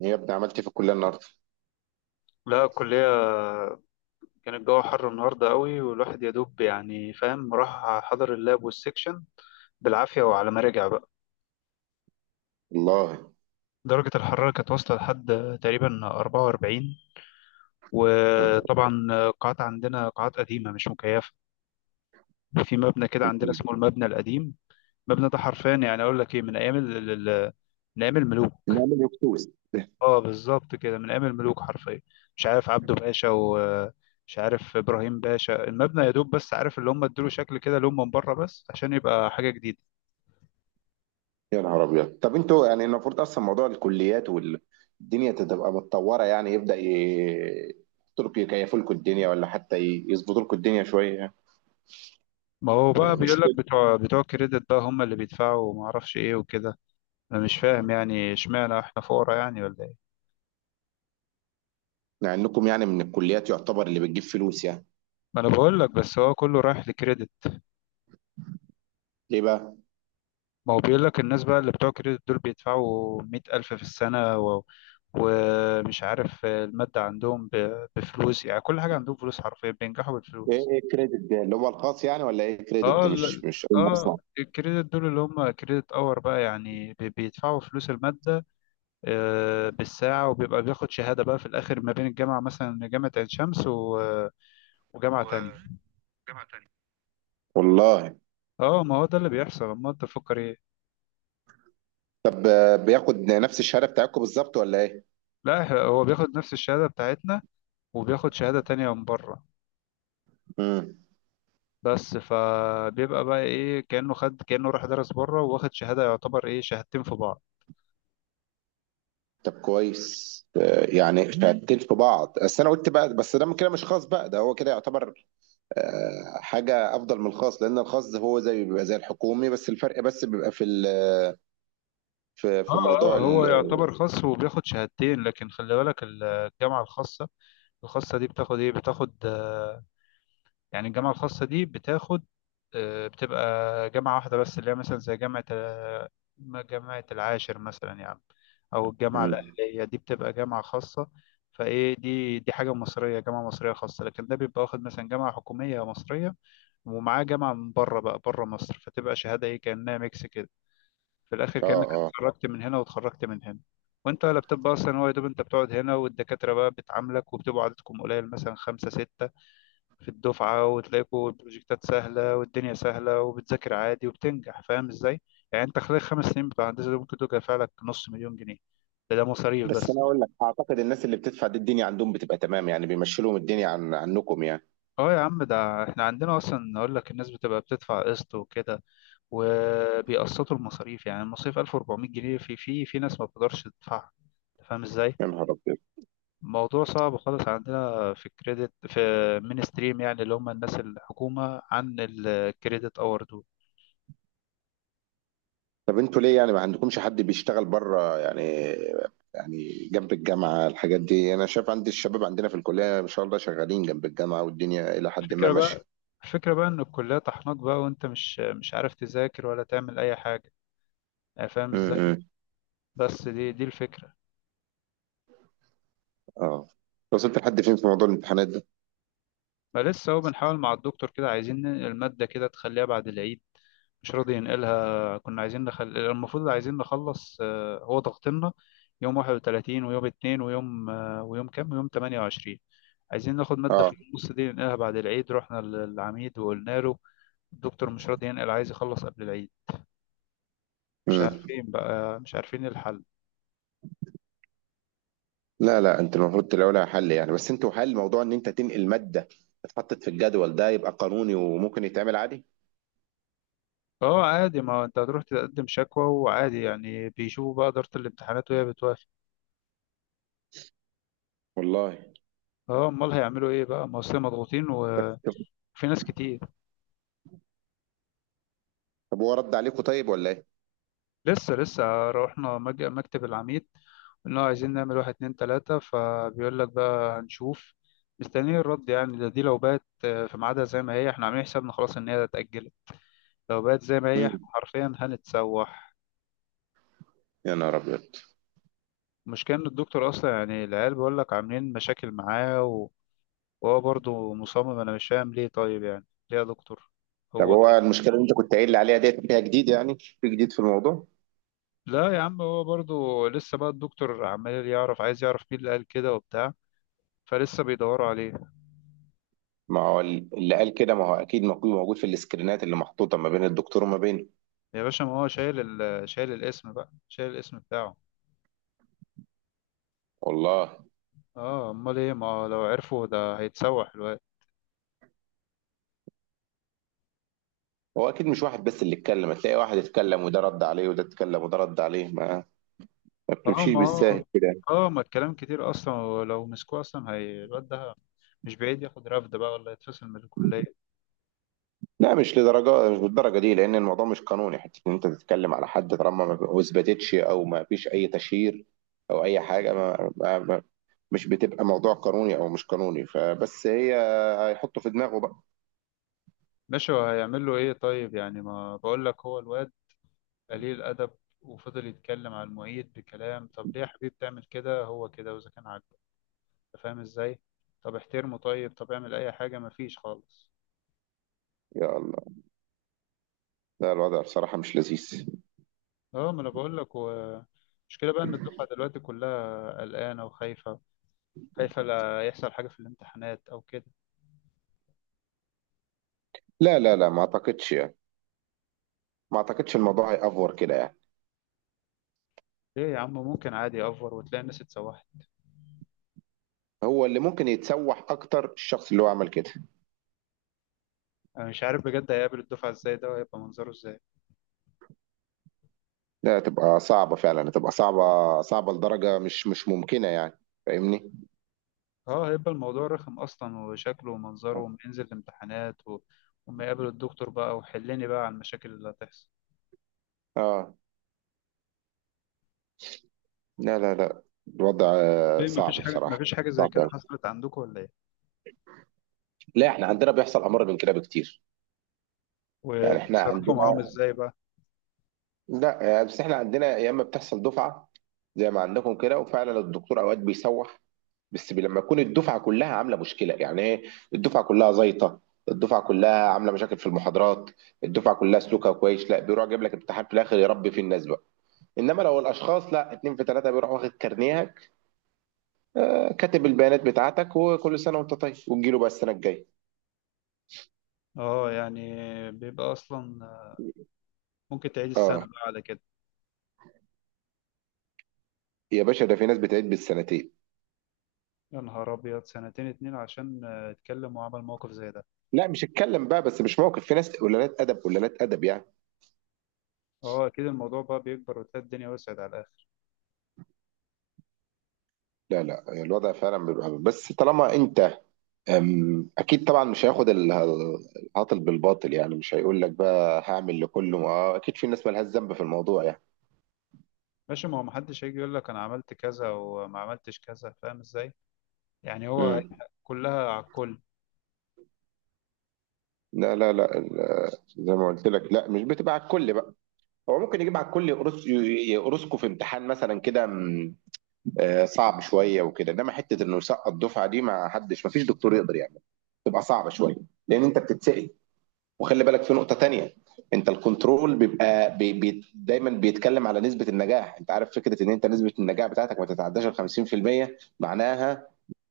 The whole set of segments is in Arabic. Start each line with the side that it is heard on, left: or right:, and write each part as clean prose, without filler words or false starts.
right: يا ابني، عملت إيه في الكليه النهارده؟
left: لا. الكلية كان الجو حر النهاردة قوي، والواحد يا دوب يعني فاهم، راح حضر اللاب والسكشن بالعافية، وعلى ما رجع بقى
right: والله.
left: درجة الحرارة كانت واصلة لحد تقريبا 44.
right: انت.
left: وطبعا قاعات عندنا، قاعات قديمة مش مكيفة، وفي مبنى كده عندنا اسمه المبنى القديم. المبنى ده حرفيا، يعني أقول لك إيه، من أيام من أيام الملوك.
right: نعمل يكتوز
left: اه، بالظبط كده، من ايام الملوك حرفيا. مش عارف عبده باشا ومش عارف ابراهيم باشا، المبنى يا دوب بس عارف، اللي هم ادوا شكل كده لون من بره بس عشان يبقى حاجه جديده.
right: يا نهار ابيض. طب انتوا يعني المفروض اصلا موضوع الكليات والدنيا تبقى متطوره يعني يحطوا يكيفوا لكم الدنيا، ولا حتى يظبطوا لكم الدنيا شويه يعني.
left: ما هو بقى
right: يعني مش
left: بيقول لك
right: كده.
left: بتوع كريدت بقى هم اللي بيدفعوا، وما اعرفش ايه وكده. انا مش فاهم، يعني اشمعنى احنا فقراء يعني، ولا ايه؟
right: مع انكم يعني من الكليات يعتبر اللي بتجيب فلوس يعني.
left: ما انا بقول لك، بس هو كله رايح لكريدت.
right: ليه بقى؟
left: ما هو بيقول لك الناس بقى اللي بتوع كريدت دول بيدفعوا 100000 في السنه، و... ومش عارف المادة عندهم بفلوس، يعني كل حاجة عندهم فلوس، حرفيا بينجحوا
right: ايه
left: بالفلوس.
right: ايه الكريدت ده اللي هو الخاص يعني، ولا ايه الكريدت
left: اه
right: ده؟
left: ال-
right: مش أول مرة
left: اه،
right: أسمع.
left: الكريدت دول اللي هم كريدت اور بقى، يعني بيدفعوا فلوس المادة بالساعة، وبيبقى بياخد شهادة بقى في الآخر ما بين الجامعة، مثلا جامعة عين شمس، وجامعة تانية.
right: والله.
left: اه ما هو ده اللي بيحصل، امال انت تفكر ايه؟
right: طب بياخد نفس الشهاده بتاعتكم بالظبط ولا ايه؟
left: لا إحنا- هو بياخد نفس الشهادة بتاعتنا، وبياخد شهادة تانية من بره.
right: امم.
left: بس فبيبقى بقى ايه، كأنه خد، كأنه راح درس بره واخد شهادة، يعتبر ايه، شهادتين في بعض.
right: طب كويس. يعني شهادتين في بعض، بس انا قلت بقى، بس ده كده مش خاص بقى، ده هو كده يعتبر حاجه افضل من الخاص، لان الخاص ده هو زي بيبقى زي الحكومي، بس الفرق بس بيبقى في في
left: اه
right: موضوع
left: اه، هو
right: ال.
left: يعتبر خاص وبياخد شهادتين، لكن خلي بالك الجامعة الخاصة، الخاصة دي بتاخد ايه، بتاخد يعني الجامعة الخاصة دي بتاخد، بتبقى جامعة واحدة بس، اللي هي مثلا زي جامعة جامعة العاشر مثلا يعني، أو الجامعة
right: مم.
left: الأهلية، دي بتبقى جامعة خاصة. فايه، دي حاجة مصرية، جامعة مصرية خاصة. لكن ده بيبقى واخد مثلا جامعة حكومية مصرية، ومعاه جامعة من بره بقى، بره مصر، فتبقى شهادة ايه، كأنها ميكس كده. في الاخر
right: اه
left: كانك
right: اه.
left: اتخرجت من هنا واتخرجت من هنا. وانت ولا بتبقى اصلا، هو يا دوب انت بتقعد هنا، والدكاتره بقى بتعاملك وبتبقوا عددكم قليل، مثلا خمسة ستة في الدفعه، وتلاقوا البروجكتات سهله والدنيا سهله، وبتذاكر عادي وبتنجح، فاهم ازاي؟ يعني انت خلال 5 سنين بتوع هندسه دول ممكن تدفع لك نص مليون جنيه. ده مصاريف
right: بس
left: بس.
right: انا اقول لك اعتقد الناس اللي بتدفع دي الدنيا عندهم بتبقى تمام، يعني بيمشي لهم الدنيا عنكم يعني.
left: اه يا عم، ده احنا عندنا اصلا اقول لك، الناس بتبقى بتدفع قسط وكده، وبيقسطوا المصاريف. يعني المصاريف 1400 جنيه، في ناس ما بتقدرش تدفعها. أنت فاهم ازاي؟
right: يا نهار ابيض.
left: موضوع صعب خالص، عندنا في الكريدت، في من ستريم يعني، اللي هم الناس الحكومة عن الكريدت اور دول.
right: طب انتوا ليه يعني ما عندكمش حد بيشتغل بره يعني؟ يعني جنب الجامعة الحاجات دي، انا شايف عندي الشباب عندنا في الكلية ما شاء الله شغالين جنب الجامعة، والدنيا الى حد ما
left: الفكرة
right: ماشية.
left: بقى الفكرة بقى ان الكلية طحناك بقى، وانت مش عارف تذاكر ولا تعمل اي حاجة، يعني فاهم ازاي؟
right: امم.
left: بس دي الفكرة.
right: اه. وصلت لحد فين في موضوع الامتحانات ده؟
left: ما لسه، هو بنحاول مع الدكتور كده، عايزين المادة كده تخليها بعد العيد. مش راضي ينقلها. كنا عايزين المفروض عايزين نخلص. هو ضغطنا يوم 31 ويوم 2 ويوم ويوم كام ويوم 28. عايزين ناخد مادة
right: اه.
left: في النص دي، ننقلها بعد العيد. رحنا للعميد وقلنا له الدكتور مش راضي ينقل، عايز يخلص قبل العيد. مش
right: امم.
left: عارفين بقى، مش عارفين الحل.
right: لا لا، انت المفروض تلاقوا لها حل يعني، بس انتوا هل موضوع ان انت تنقل مادة اتحطت في الجدول ده يبقى قانوني وممكن يتعمل عادي؟
left: اه عادي، ما هو انت هتروح تقدم شكوى وعادي يعني، بيشوفوا بقى إدارة الامتحانات، وهي بتوافق.
right: والله.
left: اه، امال هيعملوا ايه بقى، ما اصل مضغوطين
right: بس.
left: وفي ناس كتير.
right: طب هو رد عليكم طيب ولا ايه؟
left: لسه رحنا مكتب العميد، قلنا له عايزين نعمل واحد اتنين تلاتة، فبيقول لك بقى هنشوف. مستنيين الرد يعني. ده دي لو بقت في ميعادها زي ما هي، احنا عاملين حسابنا خلاص ان هي اتأجلت. لو بقت زي ما هي، احنا
right: امم.
left: حرفيا هنتسوح.
right: يا نهار ابيض.
left: المشكلة ان الدكتور اصلا يعني، العيال بيقول لك عاملين مشاكل معاه، وهو برضه مصمم. انا مش فاهم ليه طيب يعني، ليه يا دكتور؟
right: طب
left: هو
right: هو
left: كده.
right: المشكلة اللي انت كنت قايل لي عليها ديت فيها جديد، يعني في جديد في الموضوع؟
left: لا يا عم، هو برضه لسه بقى، الدكتور عمال يعرف، عايز يعرف مين اللي قال كده وبتاع، فلسه بيدوروا عليه.
right: ما هو اللي قال كده، ما هو اكيد موجود موجود في السكرينات اللي محطوطه ما بين الدكتور وما بينه.
left: يا باشا، ما هو شايل شايل الاسم بقى، شايل الاسم بتاعه.
right: والله.
left: اه، امال ايه؟ ما هو لو عرفوا ده هيتسوح الواد.
right: هو اكيد مش واحد بس اللي اتكلم، هتلاقي واحد اتكلم وده رد عليه وده اتكلم وده رد عليه، ما
left: اه
right: بتمشيش
left: ما
right: بالساهل
left: هو،
right: كده.
left: اه ما الكلام كتير اصلا، ولو مسكوه اصلا هي، الواد ده مش بعيد ياخد رفد بقى ولا يتفصل من الكليه.
right: لا مش لدرجه، مش بالدرجه دي، لان الموضوع مش قانوني حتى ان انت تتكلم على حد طالما ما اثبتتش او ما فيش اي تشهير او اي حاجه. ما, ما, ما مش بتبقى موضوع قانوني او مش قانوني، فبس هي هيحطه في دماغه بقى.
left: ماشي، وهيعمل له ايه طيب يعني؟ ما بقول لك، هو الواد قليل ادب، وفضل يتكلم على المعيد بكلام. طب ليه يا حبيبي بتعمل كده، هو كده، واذا كان عاجبك. أنت فاهم ازاي؟ طب احترمه طيب، طب اعمل اي حاجه، ما فيش خالص.
right: يا الله. لا الوضع بصراحه مش لذيذ.
left: اه، ما انا بقول لك، المشكله بقى ان الدفعه دلوقتي كلها قلقانه وخايفه. خايفه لا يحصل حاجه في الامتحانات او كده.
right: لا لا لا، ما اعتقدش. ما اعتقدش الموضوع هيأفور كده يعني.
left: ليه يا عم، ممكن عادي يأفور وتلاقي الناس اتسوحت.
right: هو اللي ممكن يتسوح اكتر الشخص اللي هو عمل كده.
left: انا مش عارف بجد، هيقابل الدفعه ازاي ده، وهيبقى منظره ازاي.
right: لا هتبقى صعبة فعلا، هتبقى صعبة، صعبة لدرجة مش ممكنة يعني. فاهمني.
left: اه، هيبقى الموضوع رخم اصلا، وشكله ومنظره، وما ينزل الامتحانات و... وما يقابل الدكتور بقى، وحلني بقى على المشاكل اللي هتحصل.
right: اه. لا لا لا، الوضع
left: ليه؟ مفيش
right: صعب
left: حاجه،
right: بصراحة.
left: مفيش حاجه زي
right: صعب
left: كده
right: أوي.
left: حصلت عندكم ولا ايه؟
right: لا احنا عندنا بيحصل امر من كده بكتير. يعني احنا
left: وبتتصرفوا معاهم
right: عندنا.
left: ازاي بقى؟
right: لا، بس احنا عندنا يا اما بتحصل دفعة زي ما عندكم كده، وفعلا الدكتور اوقات بيسوح. بس لما تكون الدفعه كلها عامله مشكله، يعني ايه؟ الدفعه كلها زيطه، الدفعه كلها عامله مشاكل في المحاضرات. الدفعه كلها سلوكها كويس، لا بيروح جايب لك امتحان في الاخر يربي فيه الناس بقى. انما لو الاشخاص لا اتنين في ثلاثه، بيروح واخد كارنيهك، آه، كاتب البيانات بتاعتك، وكل سنه وانت طيب، وتجيله بقى السنه الجايه.
left: اه يعني، بيبقى اصلا ممكن تعيد السنه
right: اه.
left: بقى على كده.
right: يا باشا، ده في ناس بتعيد بالسنتين.
left: يا نهار أبيض، سنتين اتنين عشان اتكلم وعمل موقف زي ده؟
right: لا مش اتكلم بقى، بس مش موقف، في ناس قلالات ادب قلالات ادب يعني.
left: اه أكيد، الموضوع بقى بيكبر، وتلاقي الدنيا وسعت على الآخر.
right: لا لا، الوضع فعلا بيبقى، بس طالما انت اكيد طبعا، مش هياخد العاطل بالباطل، يعني مش هيقول لك بقى هعمل لكله، ما اكيد في ناس مالهاش ذنب في الموضوع يعني.
left: ماشي، ما هو محدش هيجي يقول لك أنا عملت كذا وما عملتش كذا، فاهم إزاي؟ يعني هو
right: امم.
left: كلها على الكل.
right: لا لا لا، زي ما قلت لك، لا مش بتبقى على الكل بقى. هو ممكن يجيب على الكل، يقرصكوا في امتحان مثلا كده، صعب شويه وكده، انما حته انه يسقط الدفعه دي، ما حدش، ما فيش دكتور يقدر يعمل. تبقى صعبه شويه لان انت بتتسال. وخلي بالك في نقطة تانية: انت الكنترول بيبقى بي دايما بيتكلم على نسبة النجاح. انت عارف فكرة ان انت نسبة النجاح بتاعتك ما تتعداش ال 50%؟ معناها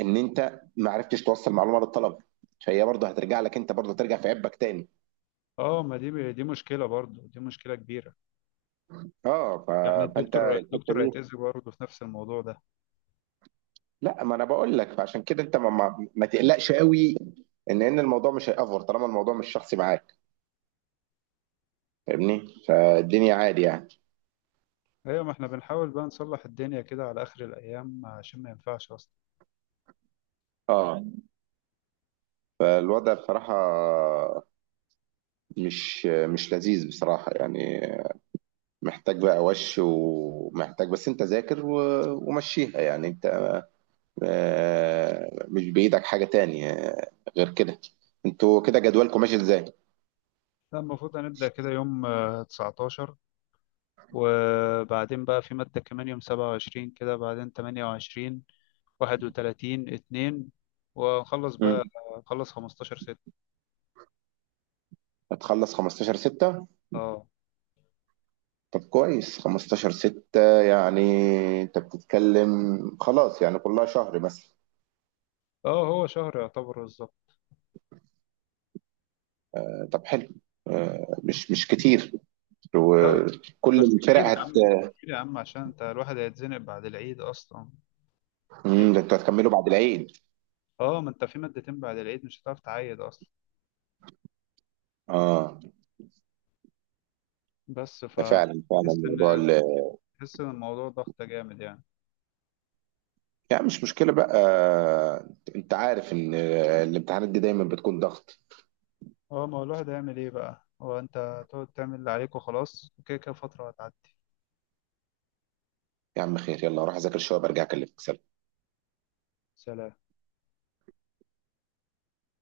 right: ان انت ما عرفتش توصل معلومة للطلب، فهي برضه هترجع لك، انت برضه ترجع في عبك تاني.
left: اه، ما دي مشكلة برضه، دي مشكلة كبيرة.
right: اه.
left: يعني
right: فانت
left: الدكتور
right: الحتة
left: الدكتور
right: دي،
left: هيتأذي برضه في نفس الموضوع ده.
right: لا ما انا بقول لك، فعشان كده انت ما تقلقش قوي. ان الموضوع مش هيأفور طالما الموضوع مش شخصي معاك، فاهمني، فالدنيا عادي يعني.
left: أيوة، ما احنا بنحاول بقى نصلح الدنيا كده على آخر الأيام، عشان ما ينفعش أصلا.
right: اه. فالوضع بصراحة مش لذيذ بصراحة يعني، محتاج بقى وش، ومحتاج بس انت ذاكر ومشيها يعني. انت مش بإيدك حاجة تانية غير كده. انتوا كده جدولكم ماشي ازاي؟
left: لا، المفروض هنبدأ كده يوم 19، وبعدين بقى في مادة كمان يوم 27، كده بعدين 28، 31، اتنين، ونخلص
right: مم.
left: بقى. نخلص 15/6.
right: هتخلص 15 6؟
left: اه
right: طب كويس، 15 6 يعني، انت بتتكلم خلاص يعني كلها شهر مثلا.
left: اه، هو شهر يعتبر بالظبط.
right: طب حلو. مش كتير.
left: لا،
right: وكل
left: بس
right: الفرق
left: كتير يا
right: هت.
left: عم، كتير يا عم، عشان انت الواحد هيتزنق بعد العيد اصلا.
right: ده انتوا هتكملوا بعد العيد؟
left: اه، ما انت في مادتين بعد العيد مش هتعرف تعيد اصلا.
right: اه.
left: بس
right: ده فعلا فعلا
left: فتحس
right: موضوع.
left: ان تحس ان الموضوع ضغط جامد يعني.
right: يعني مش مشكلة بقى، انت عارف ان الامتحانات دي دايما بتكون ضغط.
left: اه، ما هو الواحد هيعمل ايه بقى، هو انت تقعد تعمل اللي عليك وخلاص، وكده كده فترة هتعدي.
right: يا عم خير، يلا اروح اذاكر شوية، برجع اكلمك. سلام.
left: سلام.